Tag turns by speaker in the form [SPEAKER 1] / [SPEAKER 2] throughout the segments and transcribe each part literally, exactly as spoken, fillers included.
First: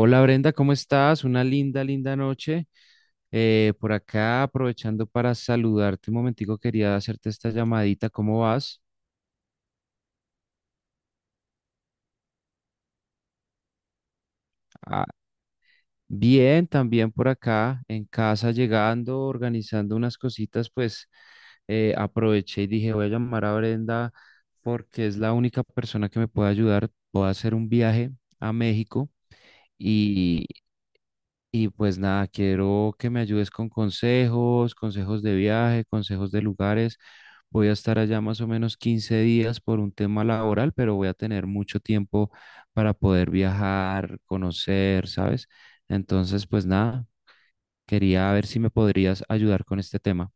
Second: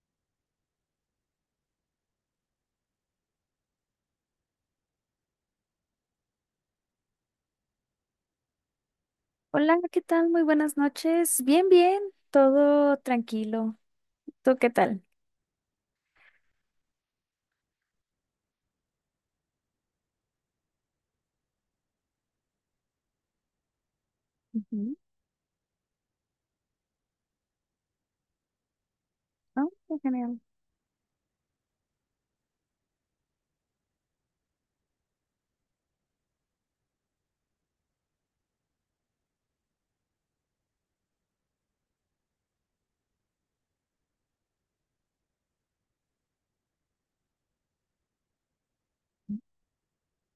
[SPEAKER 1] Hola Brenda, ¿cómo estás? Una linda, linda noche. Eh, por acá, aprovechando para saludarte un momentico, quería hacerte esta llamadita. ¿Cómo vas?
[SPEAKER 2] Hola, ¿qué tal? Muy buenas noches. Bien, bien, todo tranquilo. ¿Tú qué tal?
[SPEAKER 1] Ah, bien, también por acá, en casa, llegando, organizando unas cositas, pues eh, aproveché y dije, voy a llamar a Brenda
[SPEAKER 2] Ujú.
[SPEAKER 1] porque es la única persona que me puede ayudar. Puedo hacer un viaje a México.
[SPEAKER 2] Ah, qué genial.
[SPEAKER 1] Y pues nada, quiero que me ayudes con consejos, consejos de viaje, consejos de lugares. Voy a estar allá más o menos quince días por un tema laboral, pero voy a tener mucho tiempo para poder viajar, conocer, ¿sabes? Entonces, pues nada, quería ver si me podrías ayudar con este tema.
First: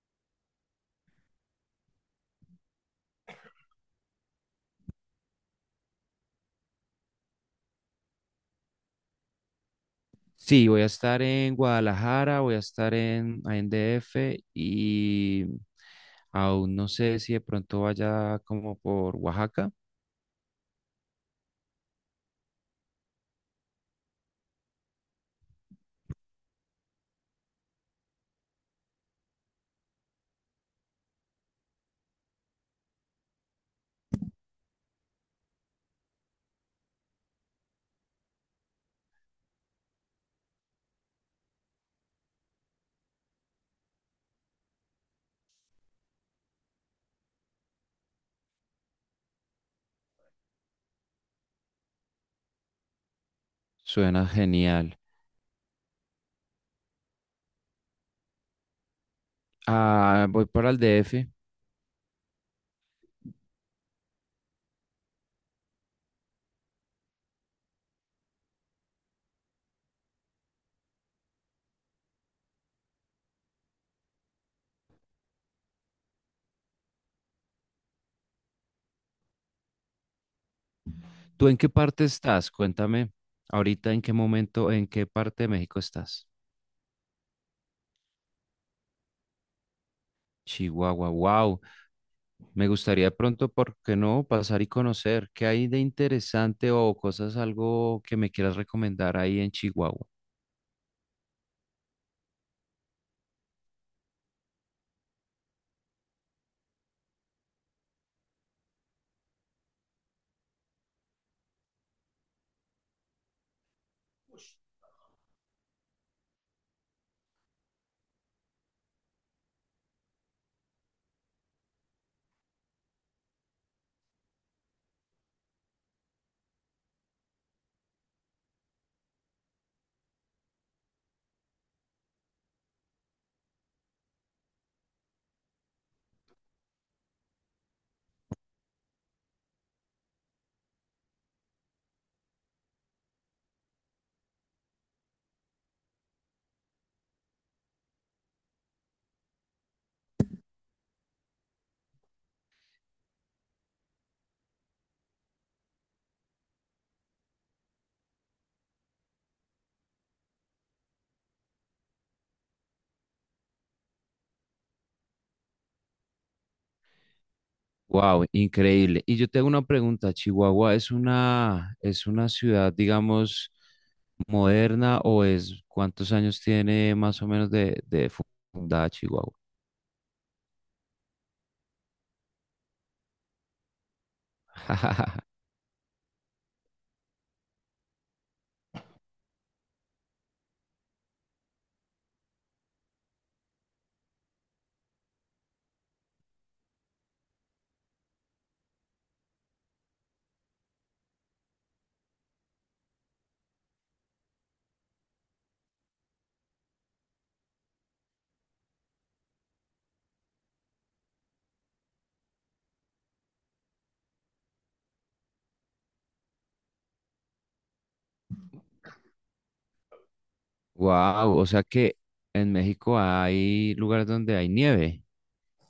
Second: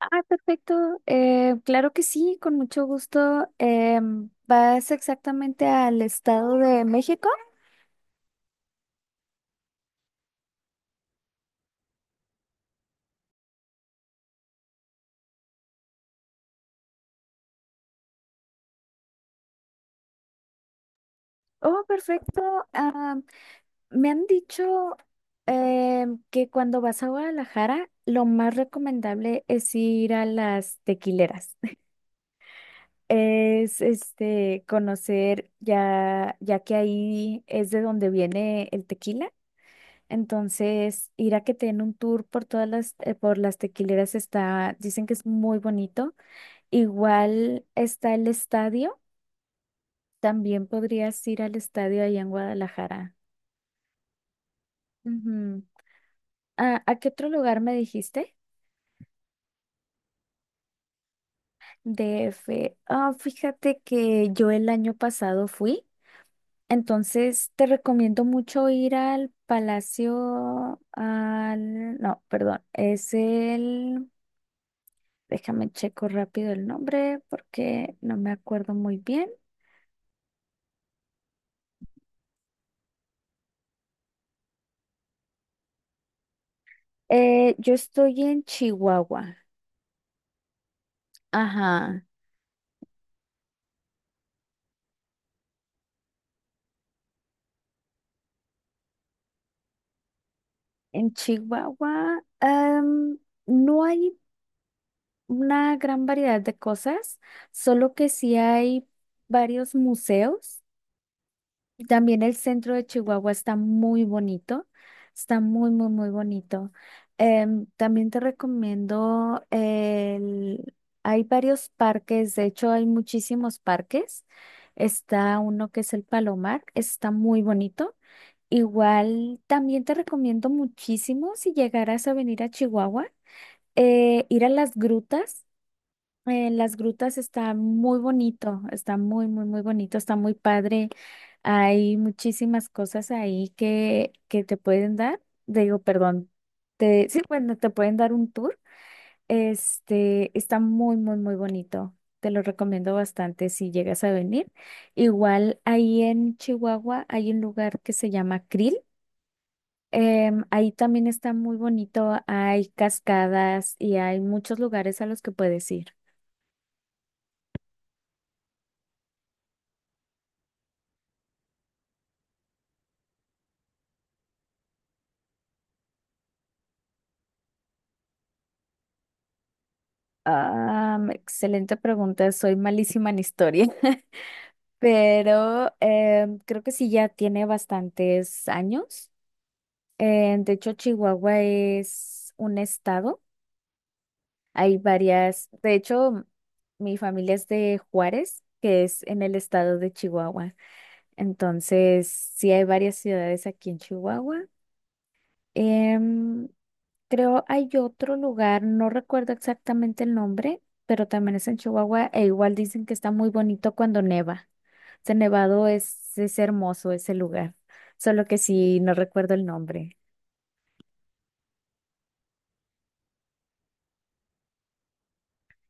[SPEAKER 2] Ah, perfecto. Eh, claro que sí, con mucho gusto. Em, ¿vas exactamente al Estado de México?
[SPEAKER 1] Sí, voy a estar en Guadalajara, voy a estar en, ahí en D F, y aún no sé si de pronto vaya como por Oaxaca.
[SPEAKER 2] Oh, perfecto. Ah, me han dicho em, que cuando vas a Guadalajara, lo más recomendable es ir a las tequileras. es este conocer ya, ya que ahí es de donde viene el tequila. Entonces, ir a que te den un tour por todas las, eh, por las tequileras está, dicen que es muy bonito. Igual está el estadio. También podrías ir al estadio allá en Guadalajara.
[SPEAKER 1] Suena genial.
[SPEAKER 2] Ujú. Ah, ¿a qué otro lugar me dijiste?
[SPEAKER 1] Ah, voy para el D F.
[SPEAKER 2] D F. Ah, fíjate que yo el año pasado fui. Entonces, te recomiendo mucho ir al Palacio, al, no, perdón, es el, déjame checo rápido el nombre porque no me acuerdo muy bien.
[SPEAKER 1] ¿Tú en qué parte estás? Cuéntame ahorita en qué momento, en qué parte de México estás.
[SPEAKER 2] Eh, yo estoy en Chihuahua,
[SPEAKER 1] Chihuahua, wow.
[SPEAKER 2] ajá,
[SPEAKER 1] Me gustaría de pronto, ¿por qué no? Pasar y conocer qué hay de interesante o cosas, algo que me quieras recomendar ahí en Chihuahua.
[SPEAKER 2] en Chihuahua, em, no hay una gran variedad de cosas, solo que sí hay varios museos. También el centro de Chihuahua está muy bonito, está muy, muy, muy bonito. Em, también te recomiendo el... Hay varios parques, de hecho hay muchísimos parques. Está uno que es el Palomar, está muy bonito. Igual también te recomiendo muchísimo si llegaras a venir a Chihuahua, eh, ir a las grutas. Eh, las grutas está muy bonito, está muy, muy, muy bonito, está muy padre. Hay muchísimas cosas ahí que, que te pueden dar, digo, perdón, te, sí, bueno, te pueden dar un tour. Este, está muy, muy, muy bonito. Te lo recomiendo bastante si llegas a venir. Igual ahí en Chihuahua hay un lugar que se llama Krill. Em, ahí también está muy bonito, hay cascadas y hay muchos lugares a los que puedes ir.
[SPEAKER 1] Wow, increíble. Y yo tengo una pregunta, ¿Chihuahua es una, es una ciudad, digamos, moderna o es cuántos años tiene más o menos de, de fu- fundada Chihuahua?
[SPEAKER 2] Ah, mm, excelente pregunta. Soy malísima en historia, pero em, creo que sí ya tiene bastantes años. Eh, de hecho, Chihuahua es un estado. Hay varias. De hecho, mi familia es de Juárez, que es en el estado de Chihuahua. Entonces, sí hay varias ciudades aquí en Chihuahua. Em, Creo hay otro lugar, no recuerdo exactamente el nombre, pero también es en Chihuahua e igual dicen que está muy bonito cuando neva. Ese nevado es, es hermoso ese lugar, solo que sí, no recuerdo el nombre.
[SPEAKER 1] Wow, o sea que en México hay lugares donde hay nieve.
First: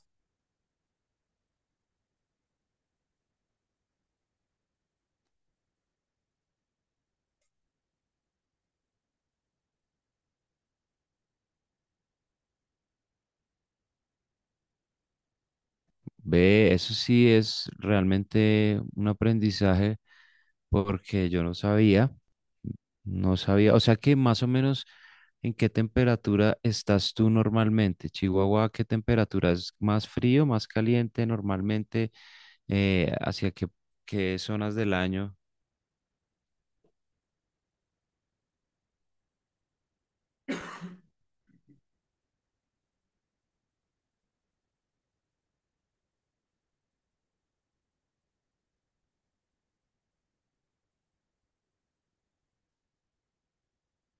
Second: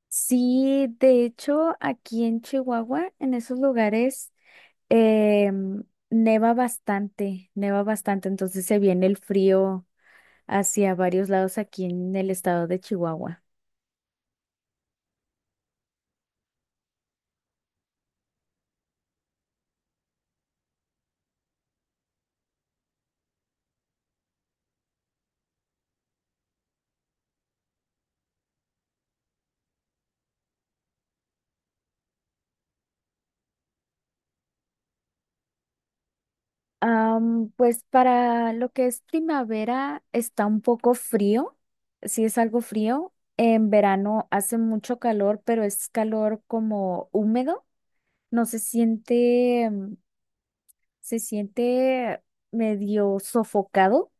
[SPEAKER 2] Sí, de hecho, aquí en Chihuahua, en esos lugares, em, neva bastante, neva bastante, entonces se viene el frío hacia varios lados aquí en el estado de Chihuahua.
[SPEAKER 1] Ve, eso sí es realmente un aprendizaje porque yo no sabía. No sabía, o sea que más o menos en qué temperatura estás tú normalmente, Chihuahua, ¿qué temperatura es más frío, más caliente normalmente? Eh, ¿hacia qué, qué zonas del año?
[SPEAKER 2] Am, pues para lo que es primavera está un poco frío, sí es algo frío. En verano hace mucho calor, pero es calor como húmedo. No se siente, mm, se siente medio sofocado.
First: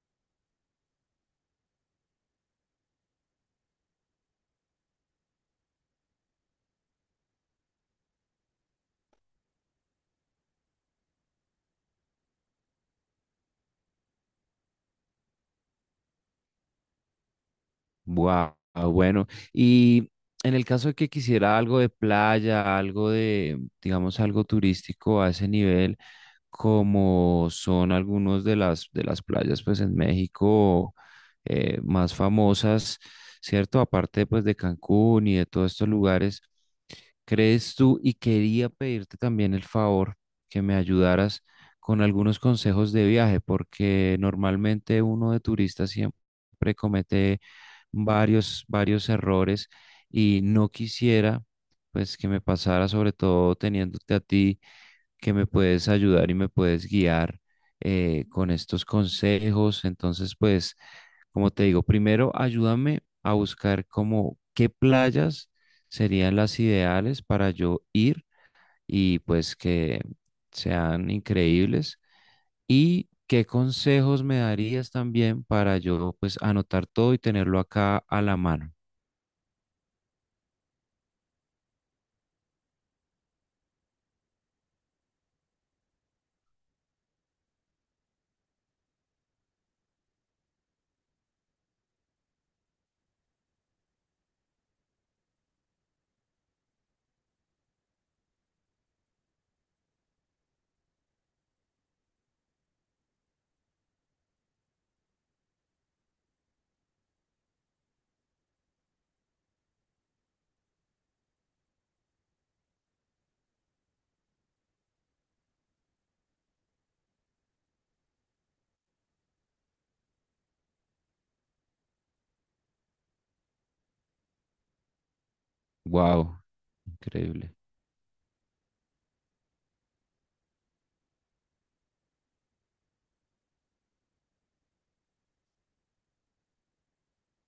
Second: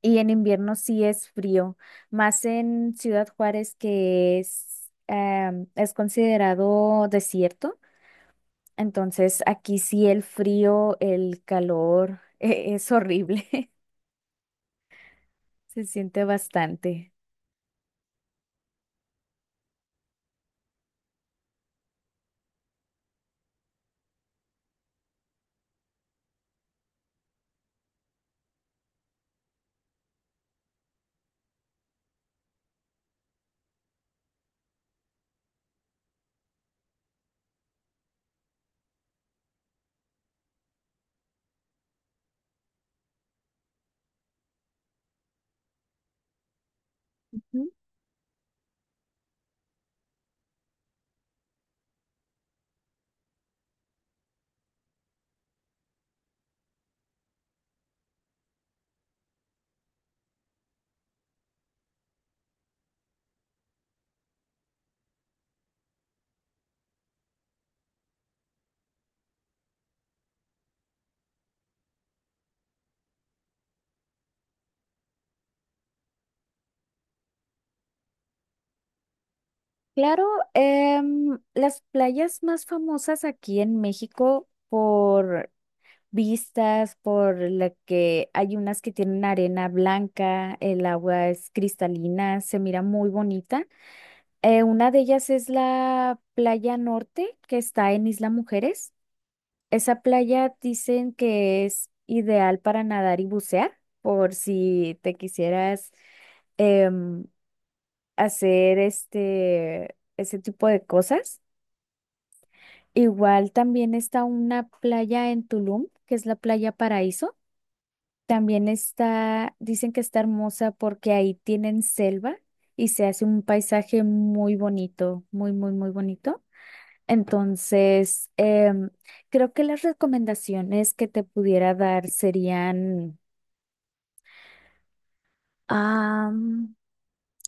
[SPEAKER 2] Y en invierno sí es frío, más en Ciudad Juárez que es, em, es considerado desierto. Entonces aquí sí el frío, el calor, es horrible. Se siente bastante.
[SPEAKER 1] Wow, bueno. Y en el caso de que quisiera algo de playa, algo de, digamos, algo turístico a ese nivel, como son algunos de las de las playas, pues en México eh, más famosas, ¿cierto? Aparte, pues de Cancún y de todos estos lugares. ¿Crees tú? Y quería pedirte también el favor que me ayudaras con algunos consejos de viaje, porque normalmente uno de turista siempre comete
[SPEAKER 2] Ujú.
[SPEAKER 1] varios, varios errores y no quisiera pues que me pasara, sobre todo teniéndote a ti que me puedes ayudar y me puedes guiar eh, con estos consejos. Entonces, pues, como te digo, primero ayúdame a buscar como qué playas serían las ideales para yo ir y pues que sean increíbles. Y qué consejos me darías también para yo pues anotar todo y tenerlo acá a la mano.
[SPEAKER 2] Claro, em, las playas más famosas aquí en México por vistas, por la que hay unas que tienen arena blanca, el agua es cristalina, se mira muy bonita. Eh, una de ellas es la playa norte que está en Isla Mujeres. Esa playa dicen que es ideal para nadar y bucear, por si te quisieras em, hacer este, ese tipo de cosas. Igual también está una playa en Tulum, que es la playa Paraíso. También está, dicen que está hermosa porque ahí tienen selva y se hace un paisaje muy bonito, muy, muy, muy
[SPEAKER 1] Wow,
[SPEAKER 2] bonito.
[SPEAKER 1] increíble.
[SPEAKER 2] Entonces, em, creo que las recomendaciones que te pudiera dar serían,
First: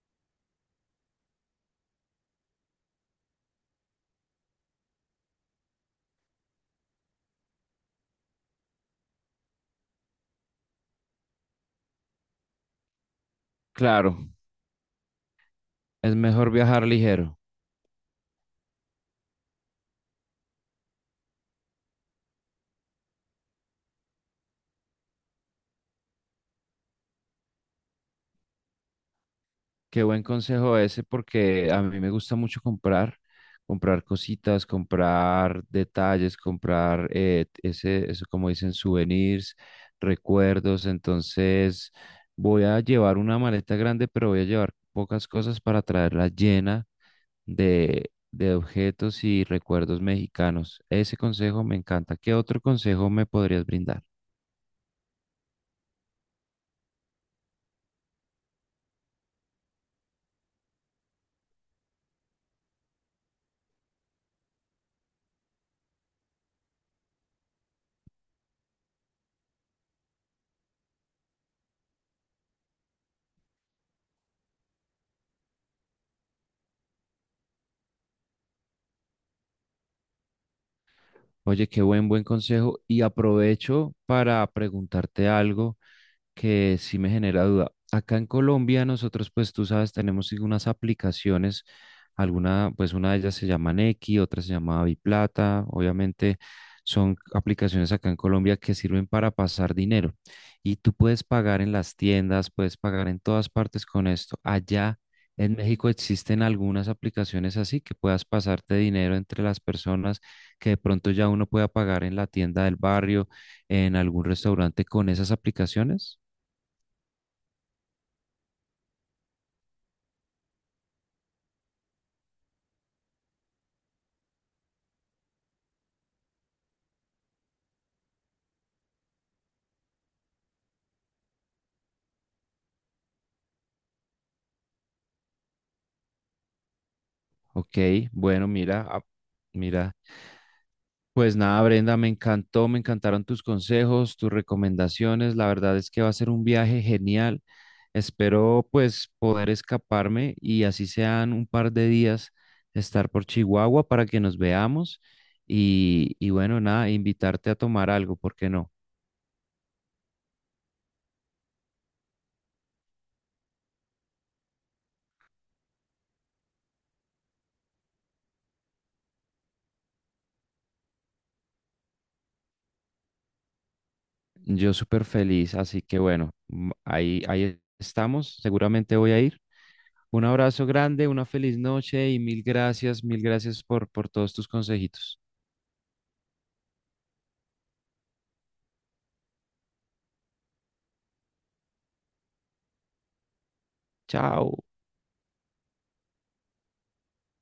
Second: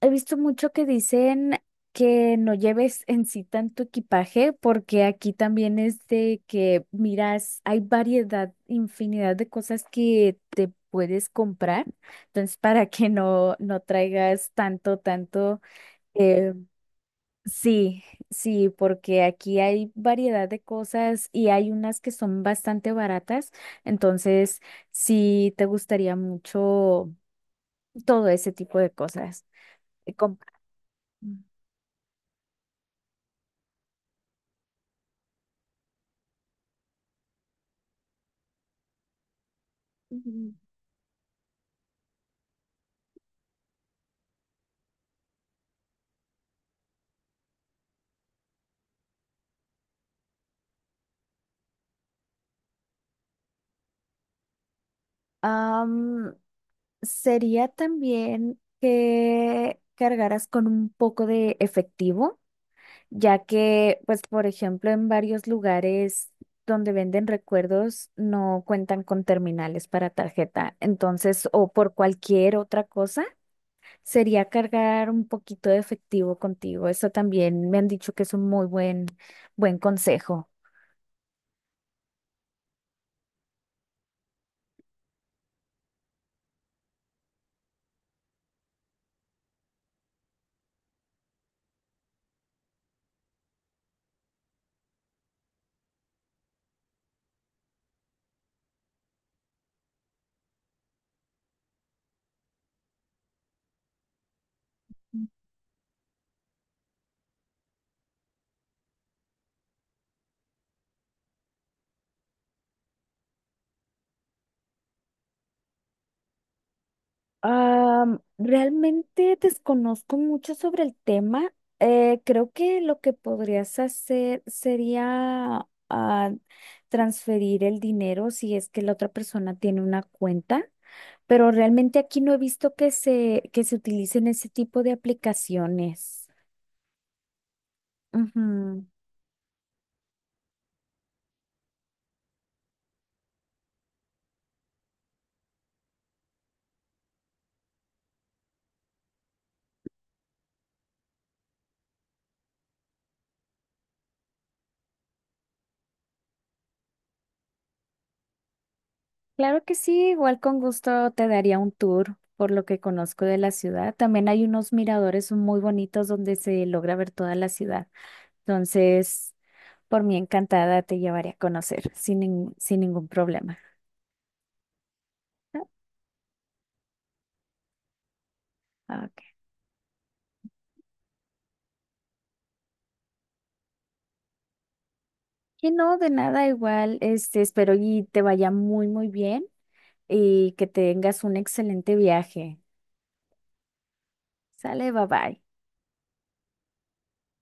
[SPEAKER 2] he visto mucho que dicen que no lleves en sí tanto equipaje, porque aquí también es de que miras, hay variedad, infinidad de cosas que te puedes comprar. Entonces, para que no, no
[SPEAKER 1] Claro,
[SPEAKER 2] traigas tanto, tanto,
[SPEAKER 1] es mejor
[SPEAKER 2] eh,
[SPEAKER 1] viajar ligero.
[SPEAKER 2] sí, sí, porque aquí hay variedad de cosas y hay unas que son bastante baratas. Entonces, sí te gustaría mucho todo ese tipo de cosas.
[SPEAKER 1] Qué
[SPEAKER 2] Eh,
[SPEAKER 1] buen
[SPEAKER 2] comprar.
[SPEAKER 1] consejo ese porque a mí me gusta mucho comprar, comprar cositas, comprar detalles, comprar eh, ese, eso como dicen, souvenirs, recuerdos. Entonces voy a llevar una maleta grande, pero voy a llevar pocas cosas para traerla llena de, de objetos y recuerdos mexicanos. Ese consejo me encanta. ¿Qué otro consejo me podrías brindar?
[SPEAKER 2] Am, Sería también que cargaras con un poco de efectivo, ya que, pues, por ejemplo, en varios lugares donde venden recuerdos no cuentan con terminales para tarjeta. Entonces, o por cualquier otra cosa, sería cargar un poquito de efectivo contigo. Eso también me han dicho que es un muy buen, buen consejo.
[SPEAKER 1] Oye, qué buen, buen consejo. Y aprovecho para preguntarte algo que sí me genera duda. Acá en Colombia nosotros, pues tú sabes, tenemos sí unas aplicaciones, alguna, pues una de ellas se llama Nequi, otra se llama Biplata, obviamente son aplicaciones acá en Colombia que sirven para pasar dinero y tú puedes pagar en las tiendas, puedes pagar en todas partes con esto. Allá en México existen algunas aplicaciones así que puedas pasarte dinero entre las personas que de pronto ya uno pueda pagar en la tienda del barrio, en algún restaurante con esas aplicaciones.
[SPEAKER 2] Am, realmente desconozco mucho sobre el tema. Eh, creo que lo que podrías hacer sería ah, transferir el dinero si es que la otra persona tiene una cuenta, pero realmente aquí no he visto que se, que se utilicen ese tipo de aplicaciones.
[SPEAKER 1] Ok, bueno,
[SPEAKER 2] Ujú.
[SPEAKER 1] mira, ah, mira. Pues nada, Brenda, me encantó, me encantaron tus consejos, tus recomendaciones. La verdad es que va a ser un viaje genial. Espero pues poder escaparme y así sean un par de días estar por Chihuahua para que nos veamos y, y bueno, nada, invitarte a tomar algo, ¿por qué no?
[SPEAKER 2] Claro que sí, igual con gusto te daría un tour por lo que conozco de la ciudad. También hay unos miradores muy bonitos donde se logra ver toda la ciudad. Entonces, por mí encantada te llevaré a conocer sin, nin- sin ningún problema.
[SPEAKER 1] Yo súper feliz,
[SPEAKER 2] ¿No?
[SPEAKER 1] así que bueno, mm, ahí, ahí estamos, seguramente
[SPEAKER 2] Ah,
[SPEAKER 1] voy a
[SPEAKER 2] ok.
[SPEAKER 1] ir. Un abrazo grande, una feliz noche y mil gracias, mil gracias por, por todos tus consejitos.
[SPEAKER 2] Y no, de nada, igual, este, espero y te vaya muy, muy bien y que tengas un excelente viaje.
[SPEAKER 1] Chao.
[SPEAKER 2] Sale, bye bye.